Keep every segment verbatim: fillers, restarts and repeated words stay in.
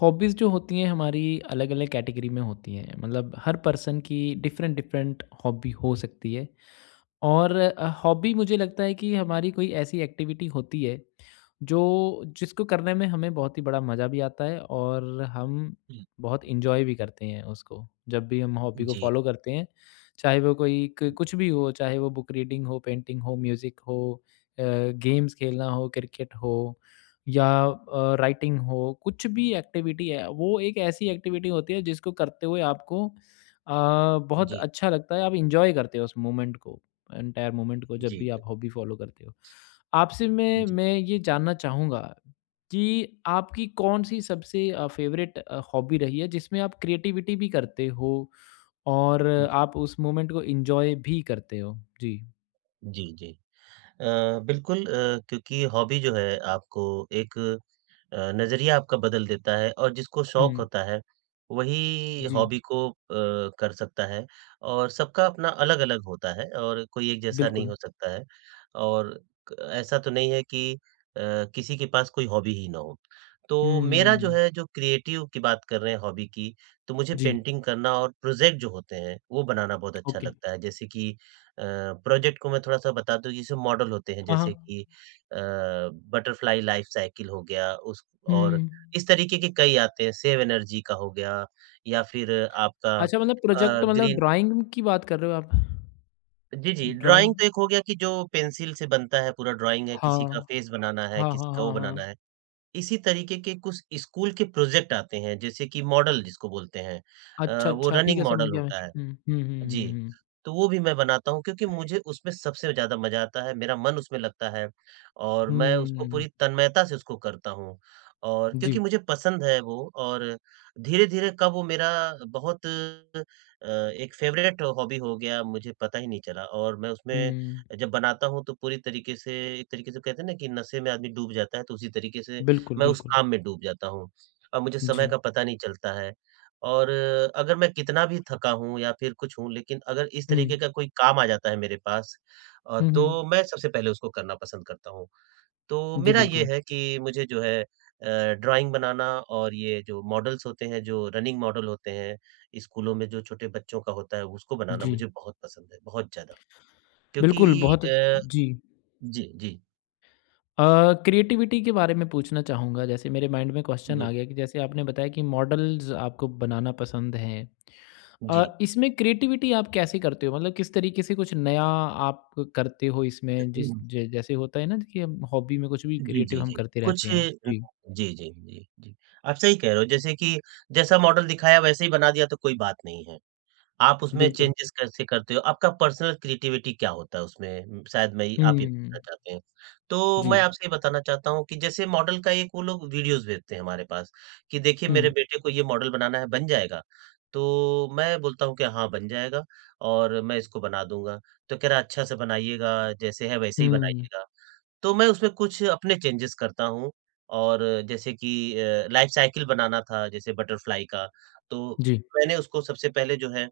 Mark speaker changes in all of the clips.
Speaker 1: Hobbies जो होती हैं हमारी अलग अलग कैटेगरी में होती हैं मतलब हर पर्सन की डिफरेंट डिफरेंट हॉबी हो सकती है। और हॉबी मुझे लगता है कि हमारी कोई ऐसी एक्टिविटी होती है जो जिसको करने में हमें बहुत ही बड़ा मज़ा भी आता है और हम
Speaker 2: हुँ,
Speaker 1: बहुत इंजॉय भी करते हैं उसको, जब भी हम हॉबी को
Speaker 2: जी,
Speaker 1: फॉलो करते हैं। चाहे वो कोई क- कुछ भी हो, चाहे वो बुक रीडिंग हो, पेंटिंग हो, म्यूज़िक हो, गेम्स खेलना हो, क्रिकेट हो या अ, राइटिंग हो, कुछ भी एक्टिविटी है, वो एक ऐसी एक्टिविटी होती है जिसको करते हुए आपको अ, बहुत
Speaker 2: जी,
Speaker 1: अच्छा लगता है। आप इंजॉय करते हो उस मोमेंट को, एंटायर मोमेंट को, जब
Speaker 2: जी,
Speaker 1: भी आप हॉबी फॉलो करते हो। आपसे
Speaker 2: जी,
Speaker 1: मैं
Speaker 2: जी,
Speaker 1: मैं ये जानना चाहूँगा कि आपकी कौन सी सबसे फेवरेट हॉबी रही है जिसमें आप क्रिएटिविटी भी करते हो और
Speaker 2: जी,
Speaker 1: आप उस मोमेंट को इंजॉय भी करते हो। जी।
Speaker 2: जी। जी। अ, बिल्कुल अ, क्योंकि हॉबी जो है आपको एक अ, नज़रिया आपका बदल देता है और जिसको शौक
Speaker 1: हम्म।
Speaker 2: होता है, वही
Speaker 1: जी।
Speaker 2: हॉबी को अ, कर सकता है और सबका अपना अलग-अलग होता है और कोई एक जैसा नहीं
Speaker 1: बिल्कुल।
Speaker 2: हो सकता है और क ऐसा तो नहीं है कि अ, किसी के पास कोई हॉबी ही ना हो। तो मेरा जो
Speaker 1: हम्म।
Speaker 2: है जो क्रिएटिव की बात कर रहे हैं हॉबी की, तो मुझे
Speaker 1: जी।
Speaker 2: पेंटिंग करना और प्रोजेक्ट जो होते हैं, वो बनाना बहुत अच्छा
Speaker 1: ओके।
Speaker 2: लगता है। जैसे कि अ, प्रोजेक्ट को मैं थोड़ा-सा बता दूँ, जैसे मॉडल होते हैं
Speaker 1: हाँ, हाँ।
Speaker 2: जैसे कि अ, बटरफ्लाई लाइफ़ साइकिल हो गया, उस और
Speaker 1: हुँ।
Speaker 2: इस तरीके के कई आते हैं, सेव एनर्जी का हो गया या फिर आपका
Speaker 1: अच्छा, मतलब प्रोजेक्ट
Speaker 2: अ,
Speaker 1: मतलब
Speaker 2: ग्रीन
Speaker 1: ड्राइंग की बात कर रहे हो आप?
Speaker 2: जी, जी,
Speaker 1: ड्राइंग।
Speaker 2: ड्राइंग तो एक हो गया कि जो पेंसिल से बनता है पूरा ड्राइंग है, किसी का
Speaker 1: हाँ।
Speaker 2: फेस बनाना है,
Speaker 1: हाँ,
Speaker 2: किसी
Speaker 1: हाँ,
Speaker 2: का वो
Speaker 1: हाँ,
Speaker 2: बनाना
Speaker 1: हाँ।
Speaker 2: है। इसी तरीके के कुछ स्कूल के प्रोजेक्ट आते हैं, जैसे कि मॉडल जिसको बोलते हैं
Speaker 1: अच्छा,
Speaker 2: अ, वो
Speaker 1: अच्छा, ठीक
Speaker 2: रनिंग
Speaker 1: है, समझ
Speaker 2: मॉडल
Speaker 1: गया मैं।
Speaker 2: होता है।
Speaker 1: हुँ, हुँ, हुँ, हुँ,
Speaker 2: जी,
Speaker 1: हुँ।
Speaker 2: तो वो भी मैं बनाता हूँ क्योंकि मुझे उसमें सबसे ज़्यादा मज़ा आता है, मेरा मन उसमें लगता है और मैं उसको पूरी
Speaker 1: हुँ,
Speaker 2: तन्मयता से उसको करता हूँ और
Speaker 1: जी।
Speaker 2: क्योंकि मुझे पसंद है वो और धीरे-धीरे कब वो मेरा बहुत अ, एक फ़ेवरेट हॉबी हो गया, मुझे पता ही नहीं चला और मैं उसमें
Speaker 1: हुँ,
Speaker 2: जब बनाता हूँ तो पूरी तरीके से एक तरीके से कहते हैं ना कि नशे में आदमी डूब जाता है, तो उसी तरीके से
Speaker 1: बिल्कुल,
Speaker 2: मैं उस
Speaker 1: बिल्कुल।
Speaker 2: काम में डूब जाता हूँ और मुझे समय
Speaker 1: जी।
Speaker 2: का पता नहीं चलता है। और अ, अगर मैं कितना भी थका हूँ या फिर कुछ हूँ, लेकिन अगर इस
Speaker 1: हुँ।
Speaker 2: तरीके का कोई काम आ जाता है मेरे पास अ,
Speaker 1: हुँ, हुँ।
Speaker 2: तो मैं सबसे पहले उसको करना पसंद करता हूँ। तो
Speaker 1: जी,
Speaker 2: मेरा ये
Speaker 1: बिल्कुल।
Speaker 2: है कि मुझे जो है अ, ड्राइंग बनाना और ये जो मॉडल्स होते हैं, जो रनिंग मॉडल होते हैं, स्कूलों में जो छोटे बच्चों का होता है, उसको बनाना
Speaker 1: जी।
Speaker 2: मुझे बहुत पसंद है, बहुत ज़्यादा।
Speaker 1: बिल्कुल,
Speaker 2: क्योंकि
Speaker 1: बहुत अच्छ-।
Speaker 2: अ,
Speaker 1: जी।
Speaker 2: जी, जी,
Speaker 1: अ, क्रिएटिविटी के बारे में पूछना चाहूँगा, जैसे मेरे माइंड में क्वेश्चन आ
Speaker 2: जी,
Speaker 1: गया कि जैसे आपने बताया कि मॉडल्स आपको बनाना पसंद है। अ, इसमें क्रिएटिविटी आप कैसे करते हो? मतलब किस तरीके से कुछ नया आप करते हो इसमें,
Speaker 2: जी।
Speaker 1: जिस ज जैसे होता है ना कि हम हॉबी में कुछ भी
Speaker 2: जी,
Speaker 1: क्रिएटिव
Speaker 2: जी,
Speaker 1: हम
Speaker 2: जी।
Speaker 1: करते
Speaker 2: कुछ
Speaker 1: रहते
Speaker 2: अ,
Speaker 1: हैं। जी,
Speaker 2: जी, जी, जी, जी। आप सही कह रहे हो जैसे कि जैसा मॉडल दिखाया वैसे ही बना दिया तो कोई बात नहीं है। आप उसमें
Speaker 1: बिल्कुल।
Speaker 2: चेंजेस कैसे करते हो? आपका पर्सनल क्रिएटिविटी क्या होता है उसमें? म, शायद मैं आप ये
Speaker 1: हुँ,
Speaker 2: पूछना चाहते हैं। तो
Speaker 1: जी।
Speaker 2: मैं आपसे ये बताना चाहता हूँ कि जैसे मॉडल का एक वो लोग वीडियोज़ भेजते हैं हमारे पास कि देखिए मेरे
Speaker 1: हुँ,
Speaker 2: बेटे को ये मॉडल बनाना है, बन जाएगा? तो मैं बोलता हूँ कि हाँ, बन जाएगा और मैं इसको बना दूँगा। तो कह रहा अच्छा से बनाइएगा, जैसे है वैसे ही
Speaker 1: हुँ,
Speaker 2: बनाइएगा। तो मैं उसमें कुछ अपने चेंजेस करता हूँ और जैसे कि अ, लाइफ़ साइकिल बनाना था जैसे बटरफ्लाई का, तो
Speaker 1: जी।
Speaker 2: मैंने उसको सबसे पहले जो है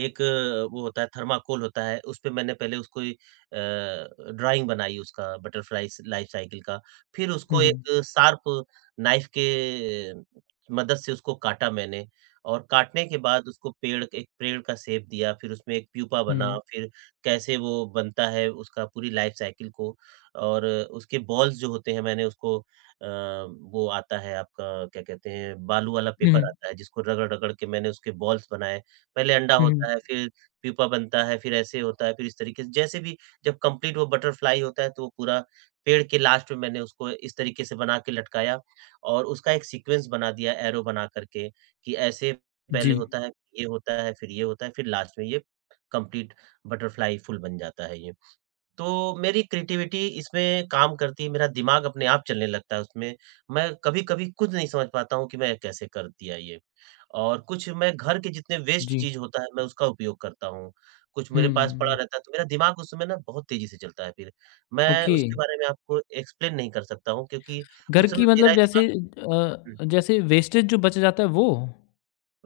Speaker 2: एक अ, वो होता है थर्माकोल होता है, उसपे मैंने पहले उसको ए अ, ड्राइंग बनाई उसका बटरफ्लाई स लाइफ साइकिल का। फिर
Speaker 1: हुँ,
Speaker 2: उसको
Speaker 1: हुँ,
Speaker 2: एक शार्प नाइफ के मदद से उसको काटा मैंने और काटने के बाद उसको पेड़ एक पेड़ का शेप दिया, फिर उसमें एक प्यूपा बना,
Speaker 1: हुँ,
Speaker 2: फिर कैसे वो बनता है उसका पूरी लाइफ साइकिल को और उसके बॉल्स जो होते हैं मैंने उसको अ, वो आता है आपका क्या कहते हैं बालू वाला
Speaker 1: हुँ,
Speaker 2: पेपर आता है जिसको रगड़-रगड़ के मैंने उसके बॉल्स बनाए। पहले अंडा
Speaker 1: हुँ, हुँ,
Speaker 2: होता है, फिर प्यूपा बनता है, फिर ऐसे होता है, फिर इस तरीके से जैसे भी जब कंप्लीट वो बटरफ्लाई होता है, तो वो पूरा पेड़ के लास्ट में मैंने उसको इस तरीके से बना के लटकाया और उसका एक सीक्वेंस बना दिया एरो बना करके कि ऐसे
Speaker 1: जी,
Speaker 2: पहले होता है, ये होता है, फिर ये होता है, फिर लास्ट में ये कंप्लीट बटरफ्लाई फूल बन जाता है ये। तो मेरी क्रिएटिविटी इसमें काम करती है, मेरा दिमाग अपने आप चलने लगता है उसमें। मैं कभी-कभी खुद नहीं समझ पाता हूँ कि मैं कैसे कर दिया ये। और कुछ मैं घर के जितने वेस्ट
Speaker 1: जी।
Speaker 2: चीज़ होता है, मैं उसका उपयोग करता हूँ। कुछ मेरे पास पड़ा
Speaker 1: हुँ,
Speaker 2: रहता है, तो मेरा दिमाग उस समय ना बहुत तेज़ी से चलता है फिर। मैं
Speaker 1: ओके।
Speaker 2: उसके बारे में आपको एक्सप्लेन नहीं कर सकता हूँ क्योंकि
Speaker 1: घर
Speaker 2: उस समय
Speaker 1: की
Speaker 2: मेरा
Speaker 1: मतलब
Speaker 2: ही दिमाग
Speaker 1: जैसे अ, जैसे वेस्टेज जो बच जाता है वो?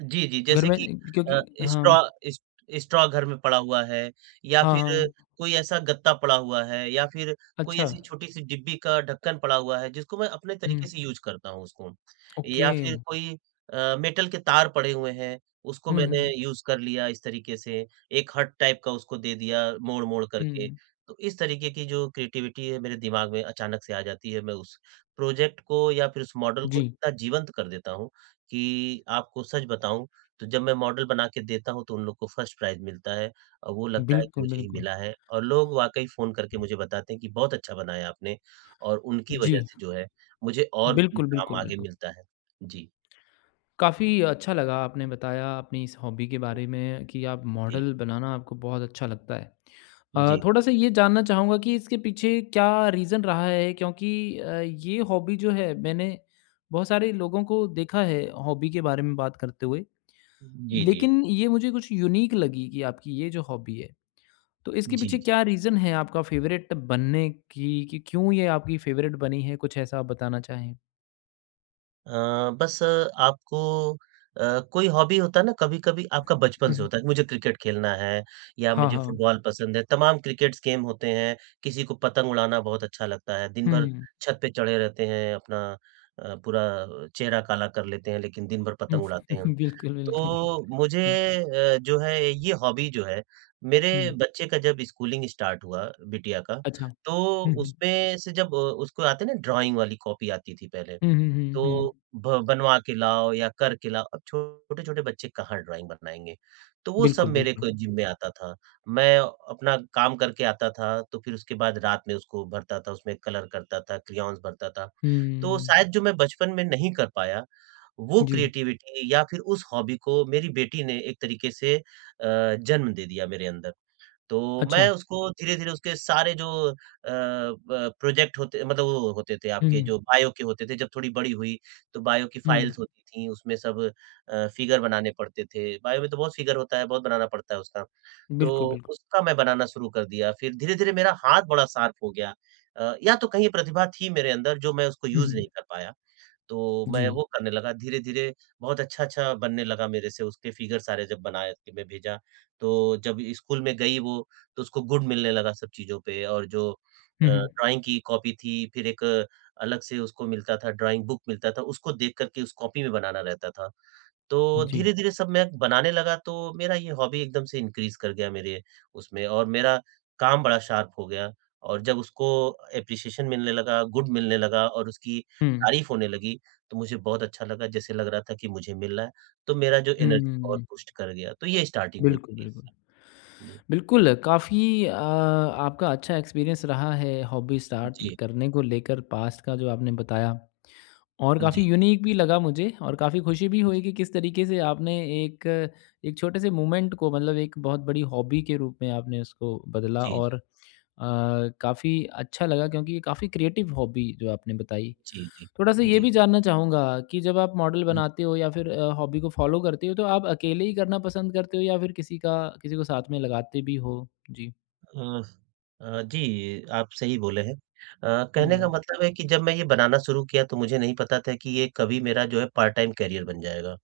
Speaker 2: जी, जी,
Speaker 1: घर
Speaker 2: जैसे
Speaker 1: में
Speaker 2: कि अ,
Speaker 1: क्योंकि
Speaker 2: स्ट्रॉ
Speaker 1: हाँ।
Speaker 2: इस स्ट्रॉ घर में पड़ा हुआ है या
Speaker 1: हाँ,
Speaker 2: फिर
Speaker 1: हाँ।
Speaker 2: कोई ऐसा गत्ता पड़ा हुआ है या फिर कोई
Speaker 1: अच्छा।
Speaker 2: ऐसी छोटी-सी डिब्बी का ढक्कन पड़ा हुआ है, जिसको मैं अपने
Speaker 1: हुँ।
Speaker 2: तरीके से यूज़ करता हूँ उसको।
Speaker 1: ओके।
Speaker 2: या फिर कोई अ, मेटल के तार पड़े हुए हैं, उसको
Speaker 1: हुँ,
Speaker 2: मैंने
Speaker 1: हुँ।
Speaker 2: यूज़ कर लिया इस तरीके से, एक हर्ट टाइप का उसको दे दिया मोड़-मोड़ करके।
Speaker 1: हुँ।
Speaker 2: तो इस तरीके की जो क्रिएटिविटी है मेरे दिमाग में अचानक से आ जाती है, मैं उस प्रोजेक्ट को या फिर उस मॉडल को
Speaker 1: जी।
Speaker 2: इतना जीवंत कर देता हूँ, कि आपको सच बताऊँ, तो जब मैं मॉडल बना के देता हूँ, तो उन लोग को फर्स्ट प्राइज़ मिलता है और वो लगता है कि
Speaker 1: बिल्कुल,
Speaker 2: मुझे ही
Speaker 1: बिल्कुल।
Speaker 2: मिला है और लोग वाक़ई फ़ोन करके मुझे बताते हैं कि बहुत अच्छा बनाया आपने और उनकी
Speaker 1: जी।
Speaker 2: वजह से जो है, मुझे और भी
Speaker 1: बिल्कुल,
Speaker 2: काम
Speaker 1: बिल्कुल,
Speaker 2: आगे
Speaker 1: बिल्कुल।
Speaker 2: मिलता है। जी।
Speaker 1: काफ़ी अच्छा लगा आपने बताया अपनी इस हॉबी के
Speaker 2: जी।
Speaker 1: बारे में कि आप
Speaker 2: जी।
Speaker 1: मॉडल बनाना आपको बहुत अच्छा लगता है। अ,
Speaker 2: जी।
Speaker 1: थोड़ा-सा ये जानना चाहूँगा कि इसके पीछे क्या रीज़न रहा है? क्योंकि अ, ये हॉबी जो है, मैंने बहुत सारे लोगों को देखा है हॉबी के बारे में बात करते हुए,
Speaker 2: जी, जी।
Speaker 1: लेकिन ये मुझे कुछ यूनिक लगी कि आपकी ये जो हॉबी है। तो इसके
Speaker 2: जी,
Speaker 1: पीछे
Speaker 2: जी।
Speaker 1: क्या रीज़न है आपका फेवरेट बनने की, कि क्यों ये आपकी फेवरेट बनी है? कुछ ऐसा आप बताना चाहें?
Speaker 2: अ, बस अ, आपको अ, कोई हॉबी होता है ना कभी-कभी आपका बचपन
Speaker 1: हुँ,
Speaker 2: से
Speaker 1: हुँ।
Speaker 2: होता है कि मुझे क्रिकेट खेलना है या
Speaker 1: हाँ,
Speaker 2: मुझे
Speaker 1: हाँ।
Speaker 2: फुटबॉल पसंद है, तमाम क्रिकेट्स गेम होते हैं, किसी को पतंग उड़ाना बहुत अच्छा लगता है, दिन
Speaker 1: हुँ,
Speaker 2: भर
Speaker 1: हुँ।
Speaker 2: छत पे चढ़े रहते हैं, अपना अ, पूरा चेहरा काला कर लेते हैं, लेकिन दिन भर पतंग उड़ाते हैं।
Speaker 1: बिल्कुल, बिल्कुल।
Speaker 2: तो
Speaker 1: हुँ,
Speaker 2: मुझे अ, जो है ये हॉबी जो है, मेरे
Speaker 1: हुँ,
Speaker 2: बच्चे का जब स्कूलिंग स्टार्ट हुआ, बिटिया का,
Speaker 1: अच्छा।
Speaker 2: तो
Speaker 1: हुँ, हुँ।
Speaker 2: उसमें से जब अ, उसको आते हैं ना ड्राइंग वाली कॉपी आती थी पहले,
Speaker 1: हुँ, हुँ, हुँ, हुँ।
Speaker 2: तो ब बनवा के लाओ या कर के लाओ, अब छोटे-छोटे बच्चे कहाँ ड्राइंग बनाएँगे? तो वो सब
Speaker 1: बिल्कुल,
Speaker 2: मेरे
Speaker 1: बिल्कुल।
Speaker 2: को जिम्मे आता था। मैं अपना काम करके आता था, तो फिर उसके बाद रात में उसको भरता था, उसमें कलर करता था, क्रेयॉन्स भरता था। तो
Speaker 1: हुँ,
Speaker 2: शायद जो मैं बचपन में नहीं कर पाया, वो
Speaker 1: जी,
Speaker 2: क्रिएटिविटी या फिर उस हॉबी को मेरी बेटी ने एक तरीके से अ, जन्म दे दिया मेरे अंदर। तो मैं
Speaker 1: अच्छा।
Speaker 2: उसको धीरे-धीरे उसके सारे जो अ, ब प्रोजेक्ट होते मतलब वो होते थे
Speaker 1: हुँ,
Speaker 2: आपके
Speaker 1: हुँ,
Speaker 2: जो बायो के होते थे, जब थोड़ी बड़ी हुई, तो बायो की
Speaker 1: हुँ।
Speaker 2: फाइल्स होती थी, उसमें सब अ, फिगर बनाने पड़ते थे। बायो में तो बहुत फिगर होता है, बहुत बनाना पड़ता है उसका।
Speaker 1: बिल्कुल,
Speaker 2: तो
Speaker 1: बिल्कुल।
Speaker 2: उसका मैं बनाना शुरू कर दिया, फिर धीरे-धीरे मेरा हाथ बड़ा शार्प हो गया अ, या तो कहीं ये प्रतिभा थी मेरे अंदर जो मैं उसको
Speaker 1: हुँ,
Speaker 2: यूज़
Speaker 1: हुँ,
Speaker 2: नहीं कर पाया। तो मैं
Speaker 1: जी।
Speaker 2: वो करने लगा धीरे-धीरे बहुत अच्छा-अच्छा बनने लगा मेरे से उसके फिगर सारे जब बनाए के मैं भेजा, तो जब स्कूल में गई वो तो उसको गुड मिलने लगा सब चीज़ों पे और जो अ,
Speaker 1: हुँ, हुँ,
Speaker 2: ड्राइंग की कॉपी थी फिर एक अलग से उसको मिलता था ड्राइंग बुक मिलता था उसको देख कर के उस कॉपी में बनाना रहता था। तो
Speaker 1: जी।
Speaker 2: धीरे-धीरे सब मैं बनाने लगा तो मेरा ये हॉबी एकदम से इंक्रीज़ कर गया मेरे उसमें और मेरा काम बड़ा शार्प हो गया और जब उसको एप्रिसिएशन मिलने लगा, गुड मिलने लगा और उसकी
Speaker 1: हुँ।
Speaker 2: तारीफ़ होने लगी, तो मुझे बहुत अच्छा लगा जैसे लग रहा था कि मुझे मिल रहा है, तो मेरा जो एनर्जी और
Speaker 1: हुँ,
Speaker 2: बूस्ट कर गया, तो ये स्टार्टिंग हुई
Speaker 1: बिल्कुल,
Speaker 2: मेरी
Speaker 1: बिल्कुल।
Speaker 2: इससे। जी,
Speaker 1: बिल्कुल, काफ़ी अ, आपका अच्छा एक्सपीरियंस रहा है हॉबी स्टार्ट
Speaker 2: जी,
Speaker 1: करने को लेकर, पास्ट का जो आपने बताया। और काफ़ी
Speaker 2: जी,
Speaker 1: यूनिक भी लगा मुझे और काफ़ी खुशी भी
Speaker 2: जी,
Speaker 1: हुई कि किस तरीके से आपने एक एक छोटे से मूवमेंट को, मतलब एक बहुत बड़ी हॉबी के रूप में आपने उसको बदला
Speaker 2: जी,
Speaker 1: और काफ़ी अच्छा लगा, क्योंकि ये काफ़ी क्रिएटिव हॉबी जो आपने बताई।
Speaker 2: जी, जी,
Speaker 1: थोड़ा सा ये
Speaker 2: जी,
Speaker 1: भी जानना चाहूँगा कि जब आप मॉडल
Speaker 2: जी।
Speaker 1: बनाते हो या फिर अ, हॉबी को फ़ॉलो करते हो, तो आप अकेले ही करना पसंद करते हो या फिर किसी का किसी को साथ में लगाते भी हो? जी।
Speaker 2: अ, अ, जी, आप सही बोले हैं। अ, कहने का
Speaker 1: हुँ।
Speaker 2: मतलब है कि जब मैं ये बनाना शुरू किया तो मुझे नहीं पता था कि ये कभी मेरा जो है पार्ट टाइम करियर बन जाएगा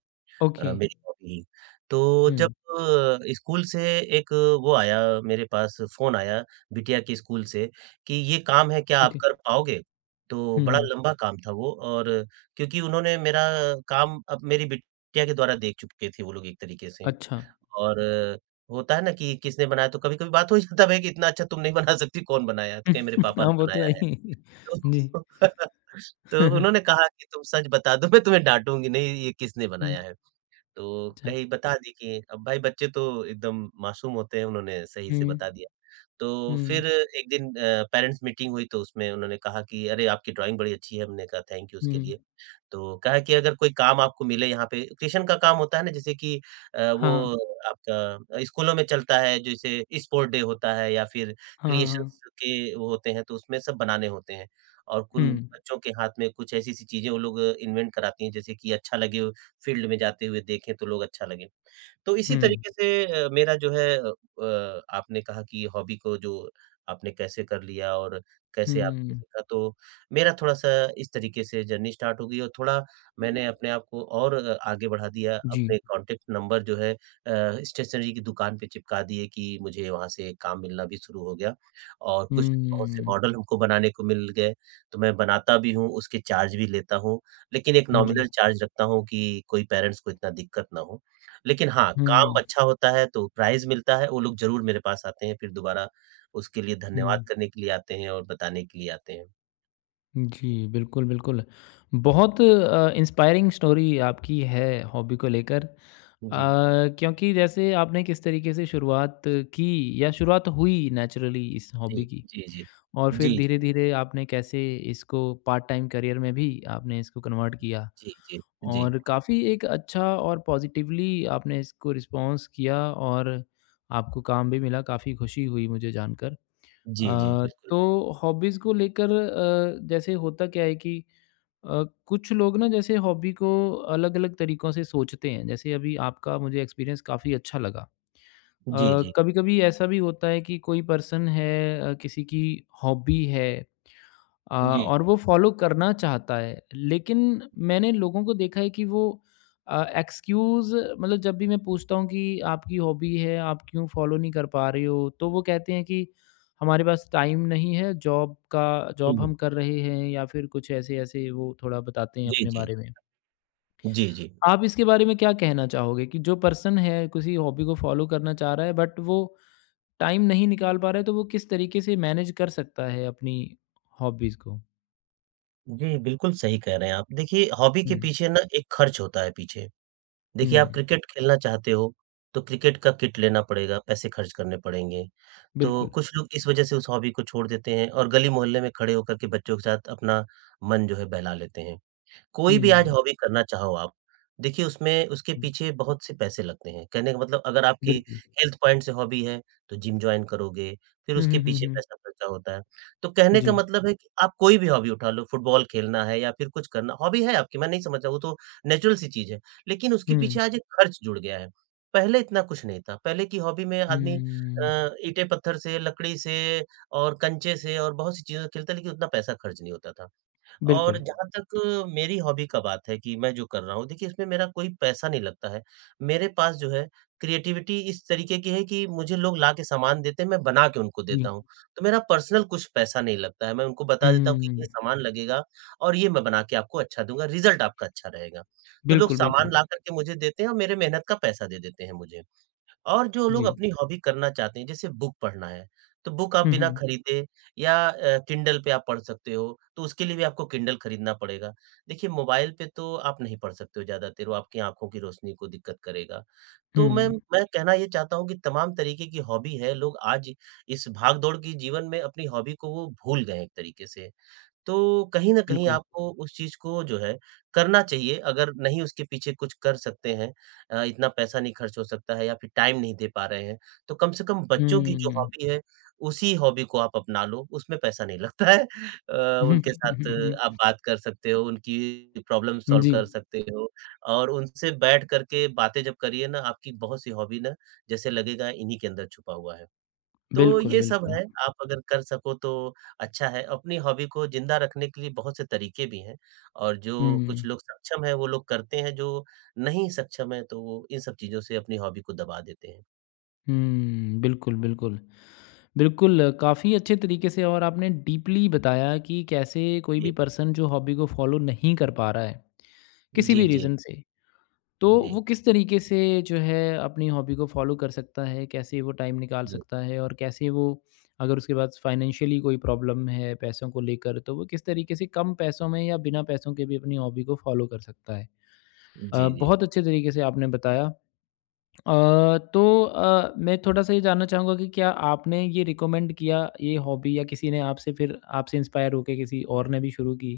Speaker 1: ओके।
Speaker 2: अ, मेरी हॉबी। तो जब
Speaker 1: हुँ।
Speaker 2: अ, स्कूल से एक वो आया मेरे पास फ़ोन आया बिटिया के स्कूल से कि ये काम है क्या आप
Speaker 1: ओके।
Speaker 2: कर पाओगे? तो
Speaker 1: हुँ,
Speaker 2: बड़ा
Speaker 1: हुँ।
Speaker 2: लंबा काम था वो और क्योंकि उन्होंने मेरा काम अब मेरी बिटिया के द्वारा देख चुके थे वो लोग एक तरीके से।
Speaker 1: अच्छा।
Speaker 2: और अ, होता है ना कि किसने बनाया तो कभी-कभी बात हो जाता है भाई कि इतना अच्छा तुम नहीं बना सकती कौन बनाया? तो कहे मेरे पापा
Speaker 1: हाँ,
Speaker 2: ने
Speaker 1: वो तो
Speaker 2: बनाया
Speaker 1: है
Speaker 2: है।
Speaker 1: ही। जी।
Speaker 2: तो तो उन्होंने कहा कि तुम सच बता दो मैं तुम्हें डाँटूँगी नहीं ये किसने
Speaker 1: हुँ,
Speaker 2: बनाया है? तो
Speaker 1: अच्छा।
Speaker 2: कहीं बता दी कि अब भाई बच्चे तो एकदम मासूम होते हैं, उन्होंने सही से
Speaker 1: हुँ,
Speaker 2: बता दिया। तो
Speaker 1: हुँ,
Speaker 2: फिर एक दिन अ, पेरेंट्स मीटिंग हुई तो उसमें उन्होंने कहा कि अरे आपकी ड्राइंग बड़ी अच्छी है, हमने कहा थैंक यू उसके
Speaker 1: हुँ।
Speaker 2: लिए। तो कहा कि अगर कोई काम आपको मिले यहाँ पे ट्यूशन का काम होता है ना जैसे कि अ, वो
Speaker 1: हाँ,
Speaker 2: आपका स्कूलों में चलता है जैसे स्पोर्ट डे होता है या फिर
Speaker 1: हाँ, हाँ, हाँ।
Speaker 2: क्रिएशंस के वो होते हैं तो उसमें सब बनाने होते हैं। और
Speaker 1: हुँ,
Speaker 2: कुन बच्चों के हाथ में कुछ ऐसी-ऐसी चीज़ें वो लोग इन्वेंट कराती हैं जैसे कि अच्छा लगे फील्ड में जाते हुए देखें तो लोग अच्छा लगे। तो इसी
Speaker 1: हुँ,
Speaker 2: तरीके से अ, मेरा जो है अ अ, आपने कहा कि हॉबी को जो आपने कैसे कर लिया और कैसे आपने
Speaker 1: हुँ।
Speaker 2: सीखा, तो मेरा थोड़ा-सा इस तरीके से जर्नी स्टार्ट हो गई और थोड़ा मैंने अपने आप को और अ, आगे बढ़ा दिया।
Speaker 1: जी।
Speaker 2: अपने कॉन्टैक्ट नंबर जो है अ, स्टेशनरी की दुकान पे चिपका दिए कि मुझे वहाँ से काम मिलना भी शुरू हो गया और कुछ बहुत से
Speaker 1: हुँ,
Speaker 2: मॉडल हमको बनाने को मिल गए, तो मैं बनाता भी हूँ, उसके चार्ज भी लेता हूँ, लेकिन एक
Speaker 1: जी।
Speaker 2: नॉमिनल चार्ज रखता हूँ कि कोई पेरेंट्स को इतना दिक्कत ना हो। लेकिन हाँ, काम
Speaker 1: हुँ,
Speaker 2: अच्छा होता है तो प्राइज़ मिलता है, वो लोग ज़रूर मेरे पास आते हैं, फिर दोबारा उसके लिए
Speaker 1: हुँ।
Speaker 2: धन्यवाद करने के लिए आते हैं और बताने के लिए आते हैं।
Speaker 1: जी, बिल्कुल, बिल्कुल। बहुत अ, इंस्पायरिंग स्टोरी आपकी है हॉबी को लेकर। अ,
Speaker 2: जी,
Speaker 1: क्योंकि जैसे आपने किस तरीके से शुरुआत की, या शुरुआत हुई नेचुरली इस
Speaker 2: जी,
Speaker 1: हॉबी की,
Speaker 2: जी, जी।
Speaker 1: और फिर
Speaker 2: जी,
Speaker 1: धीरे-धीरे आपने कैसे इसको पार्ट टाइम करियर में भी आपने इसको कन्वर्ट किया।
Speaker 2: जी, जी, जी, जी।
Speaker 1: और काफ़ी एक अच्छा और पॉजिटिवली आपने इसको रिस्पॉन्स किया और आपको काम भी मिला, काफ़ी खुशी हुई मुझे जानकर।
Speaker 2: जी, जी,
Speaker 1: अ,
Speaker 2: बिल्कुल।
Speaker 1: तो हॉबीज़ को लेकर अ, जैसे होता क्या है कि अ, कुछ लोग ना, जैसे हॉबी को अलग-अलग तरीकों से सोचते हैं, जैसे अभी आपका मुझे एक्सपीरियंस काफ़ी अच्छा लगा।
Speaker 2: जी,
Speaker 1: अ,
Speaker 2: जी,
Speaker 1: कभी-कभी ऐसा भी होता है कि कोई पर्सन है, अ, किसी की हॉबी है, अ,
Speaker 2: जी।
Speaker 1: और वो फॉलो करना चाहता है। लेकिन मैंने लोगों को देखा है कि वो अ, एक्सक्यूज़, मतलब जब भी मैं पूछता हूँ कि आपकी हॉबी है, आप क्यों फॉलो नहीं कर पा रहे हो? तो वो कहते हैं कि हमारे पास टाइम नहीं है, जॉब का जॉब
Speaker 2: हुँ।
Speaker 1: हम कर रहे हैं, या फिर कुछ ऐसे-ऐसे वो थोड़ा बताते हैं
Speaker 2: जी,
Speaker 1: अपने
Speaker 2: जी,
Speaker 1: बारे में।
Speaker 2: जी, जी।
Speaker 1: आप इसके बारे में क्या कहना चाहोगे कि जो पर्सन है किसी हॉबी को फॉलो करना चाह रहा है, बट वो टाइम नहीं निकाल पा रहा है, तो वो किस तरीके से मैनेज कर सकता है अपनी हॉबीज़ को?
Speaker 2: जी, बिल्कुल सही कह रहे हैं आप। देखिए, हॉबी के
Speaker 1: हुँ,
Speaker 2: पीछे ना एक खर्च होता है पीछे।
Speaker 1: हुँ।
Speaker 2: देखिए, आप क्रिकेट खेलना चाहते हो, तो क्रिकेट का किट लेना पड़ेगा, पैसे खर्च करने पड़ेंगे। तो
Speaker 1: बिल्कुल।
Speaker 2: कुछ लोग इस वजह से उस हॉबी को छोड़ देते हैं और गली-मोहल्ले में खड़े होकर के बच्चों के साथ अपना मन जो है बहला लेते हैं। कोई भी आज
Speaker 1: हुँ,
Speaker 2: हॉबी करना चाहो आप, देखिए उसमें उसके
Speaker 1: हुँ,
Speaker 2: पीछे बहुत से पैसे लगते हैं। कहने का मतलब अगर आपकी
Speaker 1: बिल्कुल।
Speaker 2: हेल्थ पॉइंट से हॉबी है, तो जिम जॉइन करोगे, फिर
Speaker 1: हुँ,
Speaker 2: उसके
Speaker 1: हुँ, हुँ,
Speaker 2: पीछे
Speaker 1: हुँ।
Speaker 2: पैसा खर्चा होता है। तो कहने का
Speaker 1: जी।
Speaker 2: मतलब है कि आप कोई भी हॉबी उठा लो, फुटबॉल खेलना है या फिर कुछ करना हॉबी है आपकी, मैं नहीं समझ रहा, वो तो नेचुरल सी चीज़ है। लेकिन उसके
Speaker 1: हुँ,
Speaker 2: पीछे आज एक खर्च जुड़ गया है। पहले इतना कुछ नहीं था। पहले की हॉबी में आदमी
Speaker 1: हुँ,
Speaker 2: अ, ईंटे-पत्थर से, लकड़ी से और कंचे से और बहुत सी चीज़ों से खेलता, लेकिन उतना पैसा खर्च नहीं होता था। और
Speaker 1: बिल्कुल।
Speaker 2: जहाँ तक मेरी हॉबी का बात है कि मैं जो कर रहा हूँ, देखिए इसमें मेरा कोई पैसा नहीं लगता है। मेरे पास जो है क्रिएटिविटी इस तरीके की है कि मुझे लोग ला के सामान देते हैं, मैं बना के उनको देता
Speaker 1: जी।
Speaker 2: हूँ। तो मेरा पर्सनल कुछ पैसा नहीं लगता है, मैं उनको बता देता हूँ कि ये
Speaker 1: हुँ,
Speaker 2: सामान लगेगा और ये मैं बना के आपको अच्छा दूँगा, रिज़ल्ट आपका अच्छा रहेगा। तो लोग
Speaker 1: बिल्कुल, बिल्कुल।
Speaker 2: सामान ला कर के मुझे देते हैं और मेरे मेहनत का पैसा दे देते हैं मुझे। और जो लोग
Speaker 1: जी।
Speaker 2: अपनी हॉबी करना चाहते हैं, जैसे बुक पढ़ना है, तो बुक आप
Speaker 1: हुँ,
Speaker 2: बिना
Speaker 1: हुँ,
Speaker 2: खरीदे या अ, किंडल पे आप पढ़ सकते हो, तो उसके लिए भी आपको किंडल खरीदना पड़ेगा। देखिए, मोबाइल पे तो आप नहीं पढ़ सकते हो ज़्यादा देर, वो आपकी आँखों की रोशनी को दिक्कत करेगा। तो मैं
Speaker 1: हुँ,
Speaker 2: मैं कहना ये चाहता हूँ कि तमाम तरीके की हॉबी है, लोग आज इस भाग-दौड़ की जीवन में अपनी हॉबी को वो भूल गए हैं एक तरीके से। तो कहीं न कहीं
Speaker 1: बिल्कुल।
Speaker 2: आपको उस चीज़ को जो है करना चाहिए, अगर नहीं उसके पीछे कुछ कर सकते हैं अ, इतना पैसा नहीं खर्च हो सकता है या फिर टाइम नहीं दे पा रहे हैं, तो कम से कम बच्चों की जो
Speaker 1: हुँ,
Speaker 2: हॉबी है, उसी हॉबी को आप अपना लो, उसमें पैसा नहीं लगता है। अ,
Speaker 1: हुँ,
Speaker 2: उनके
Speaker 1: हुँ, हुँ,
Speaker 2: साथ
Speaker 1: हुँ।
Speaker 2: आप बात कर सकते हो, उनकी प्रॉब्लम सॉल्व
Speaker 1: जी,
Speaker 2: कर सकते हो और उनसे बैठ कर के बातें जब करिए ना, आपकी बहुत सी हॉबी ना जैसे लगेगा इन्हीं के अंदर छुपा हुआ है। तो
Speaker 1: बिल्कुल,
Speaker 2: ये सब
Speaker 1: बिल्कुल।
Speaker 2: है, आप अगर कर सको तो अच्छा है। अपनी हॉबी को ज़िंदा रखने के लिए बहुत से तरीके भी हैं और जो
Speaker 1: हुँ,
Speaker 2: कुछ लोग सक्षम हैं, वो लोग करते हैं, जो नहीं सक्षम हैं, तो वो इन सब चीज़ों से अपनी हॉबी को दबा देते हैं। जी,
Speaker 1: हुँ, बिल्कुल, बिल्कुल। बिल्कुल, काफ़ी अच्छे तरीके से और आपने डीपली बताया कि कैसे कोई भी
Speaker 2: जी,
Speaker 1: पर्सन जो हॉबी को फ़ॉलो नहीं कर पा रहा है, किसी भी
Speaker 2: जी, जी,
Speaker 1: रीज़न से, तो
Speaker 2: जी,
Speaker 1: वो किस तरीके से जो है अपनी हॉबी को फॉलो कर सकता है? कैसे वो टाइम निकाल
Speaker 2: जी,
Speaker 1: सकता है? और कैसे वो, अगर उसके पास फाइनेंशियली कोई प्रॉब्लम है पैसों को लेकर, तो वो किस तरीके से कम पैसों में या बिना पैसों के भी अपनी हॉबी को फॉलो कर सकता है? अ,
Speaker 2: जी, जी।
Speaker 1: बहुत अच्छे तरीके से आपने बताया। अ, तो अ, मैं थोड़ा-सा ये जानना चाहूँगा कि क्या आपने ये रिकमेंड किया ये हॉबी, या किसी ने आपसे फिर आपसे इंस्पायर होके किसी और ने भी शुरू की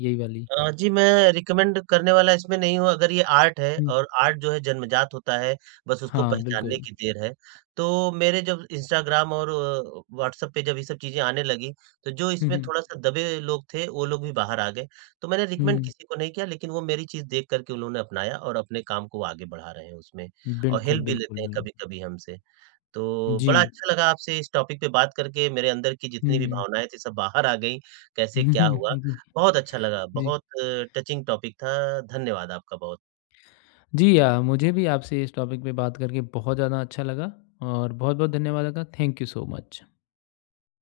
Speaker 1: यही वाली?
Speaker 2: अ, जी, मैं रिकमेंड करने वाला इसमें नहीं हूँ, अगर ये आर्ट है
Speaker 1: हुँ।
Speaker 2: और आर्ट जो है जन्मजात होता है, बस उसको
Speaker 1: हाँ,
Speaker 2: पहचानने
Speaker 1: बिल्कुल।
Speaker 2: की देर है। तो मेरे जब इंस्टाग्राम और अ, व्हाट्सएप पे जब ये सब चीज़ें आने लगी, तो जो
Speaker 1: हुँ,
Speaker 2: इसमें
Speaker 1: हुँ।
Speaker 2: थोड़ा-सा दबे लोग थे, वो लोग भी बाहर आ गए। तो मैंने रिकमेंड
Speaker 1: हुँ।
Speaker 2: किसी को नहीं किया, लेकिन वो मेरी चीज़ देख कर के उन्होंने अपनाया और अपने काम को वो आगे बढ़ा रहे हैं उसमें और
Speaker 1: बिल्कुल,
Speaker 2: हेल्प भी
Speaker 1: बिल्कुल,
Speaker 2: लेते हैं
Speaker 1: बिल्कुल।
Speaker 2: कभी-कभी हमसे। तो
Speaker 1: जी।
Speaker 2: बड़ा अच्छा लगा आपसे इस टॉपिक पे बात करके मेरे अंदर की जितनी भी
Speaker 1: हुँ।
Speaker 2: भावनाएँ थी सब बाहर आ गई, कैसे क्या हुआ?
Speaker 1: जी,
Speaker 2: बहुत अच्छा लगा,
Speaker 1: जी।
Speaker 2: बहुत टचिंग टॉपिक था। धन्यवाद आपका बहुत।
Speaker 1: जी, अ, मुझे भी आपसे इस टॉपिक पे बात करके बहुत ज़्यादा अच्छा लगा और बहुत-बहुत धन्यवाद आपका। Thank you so much.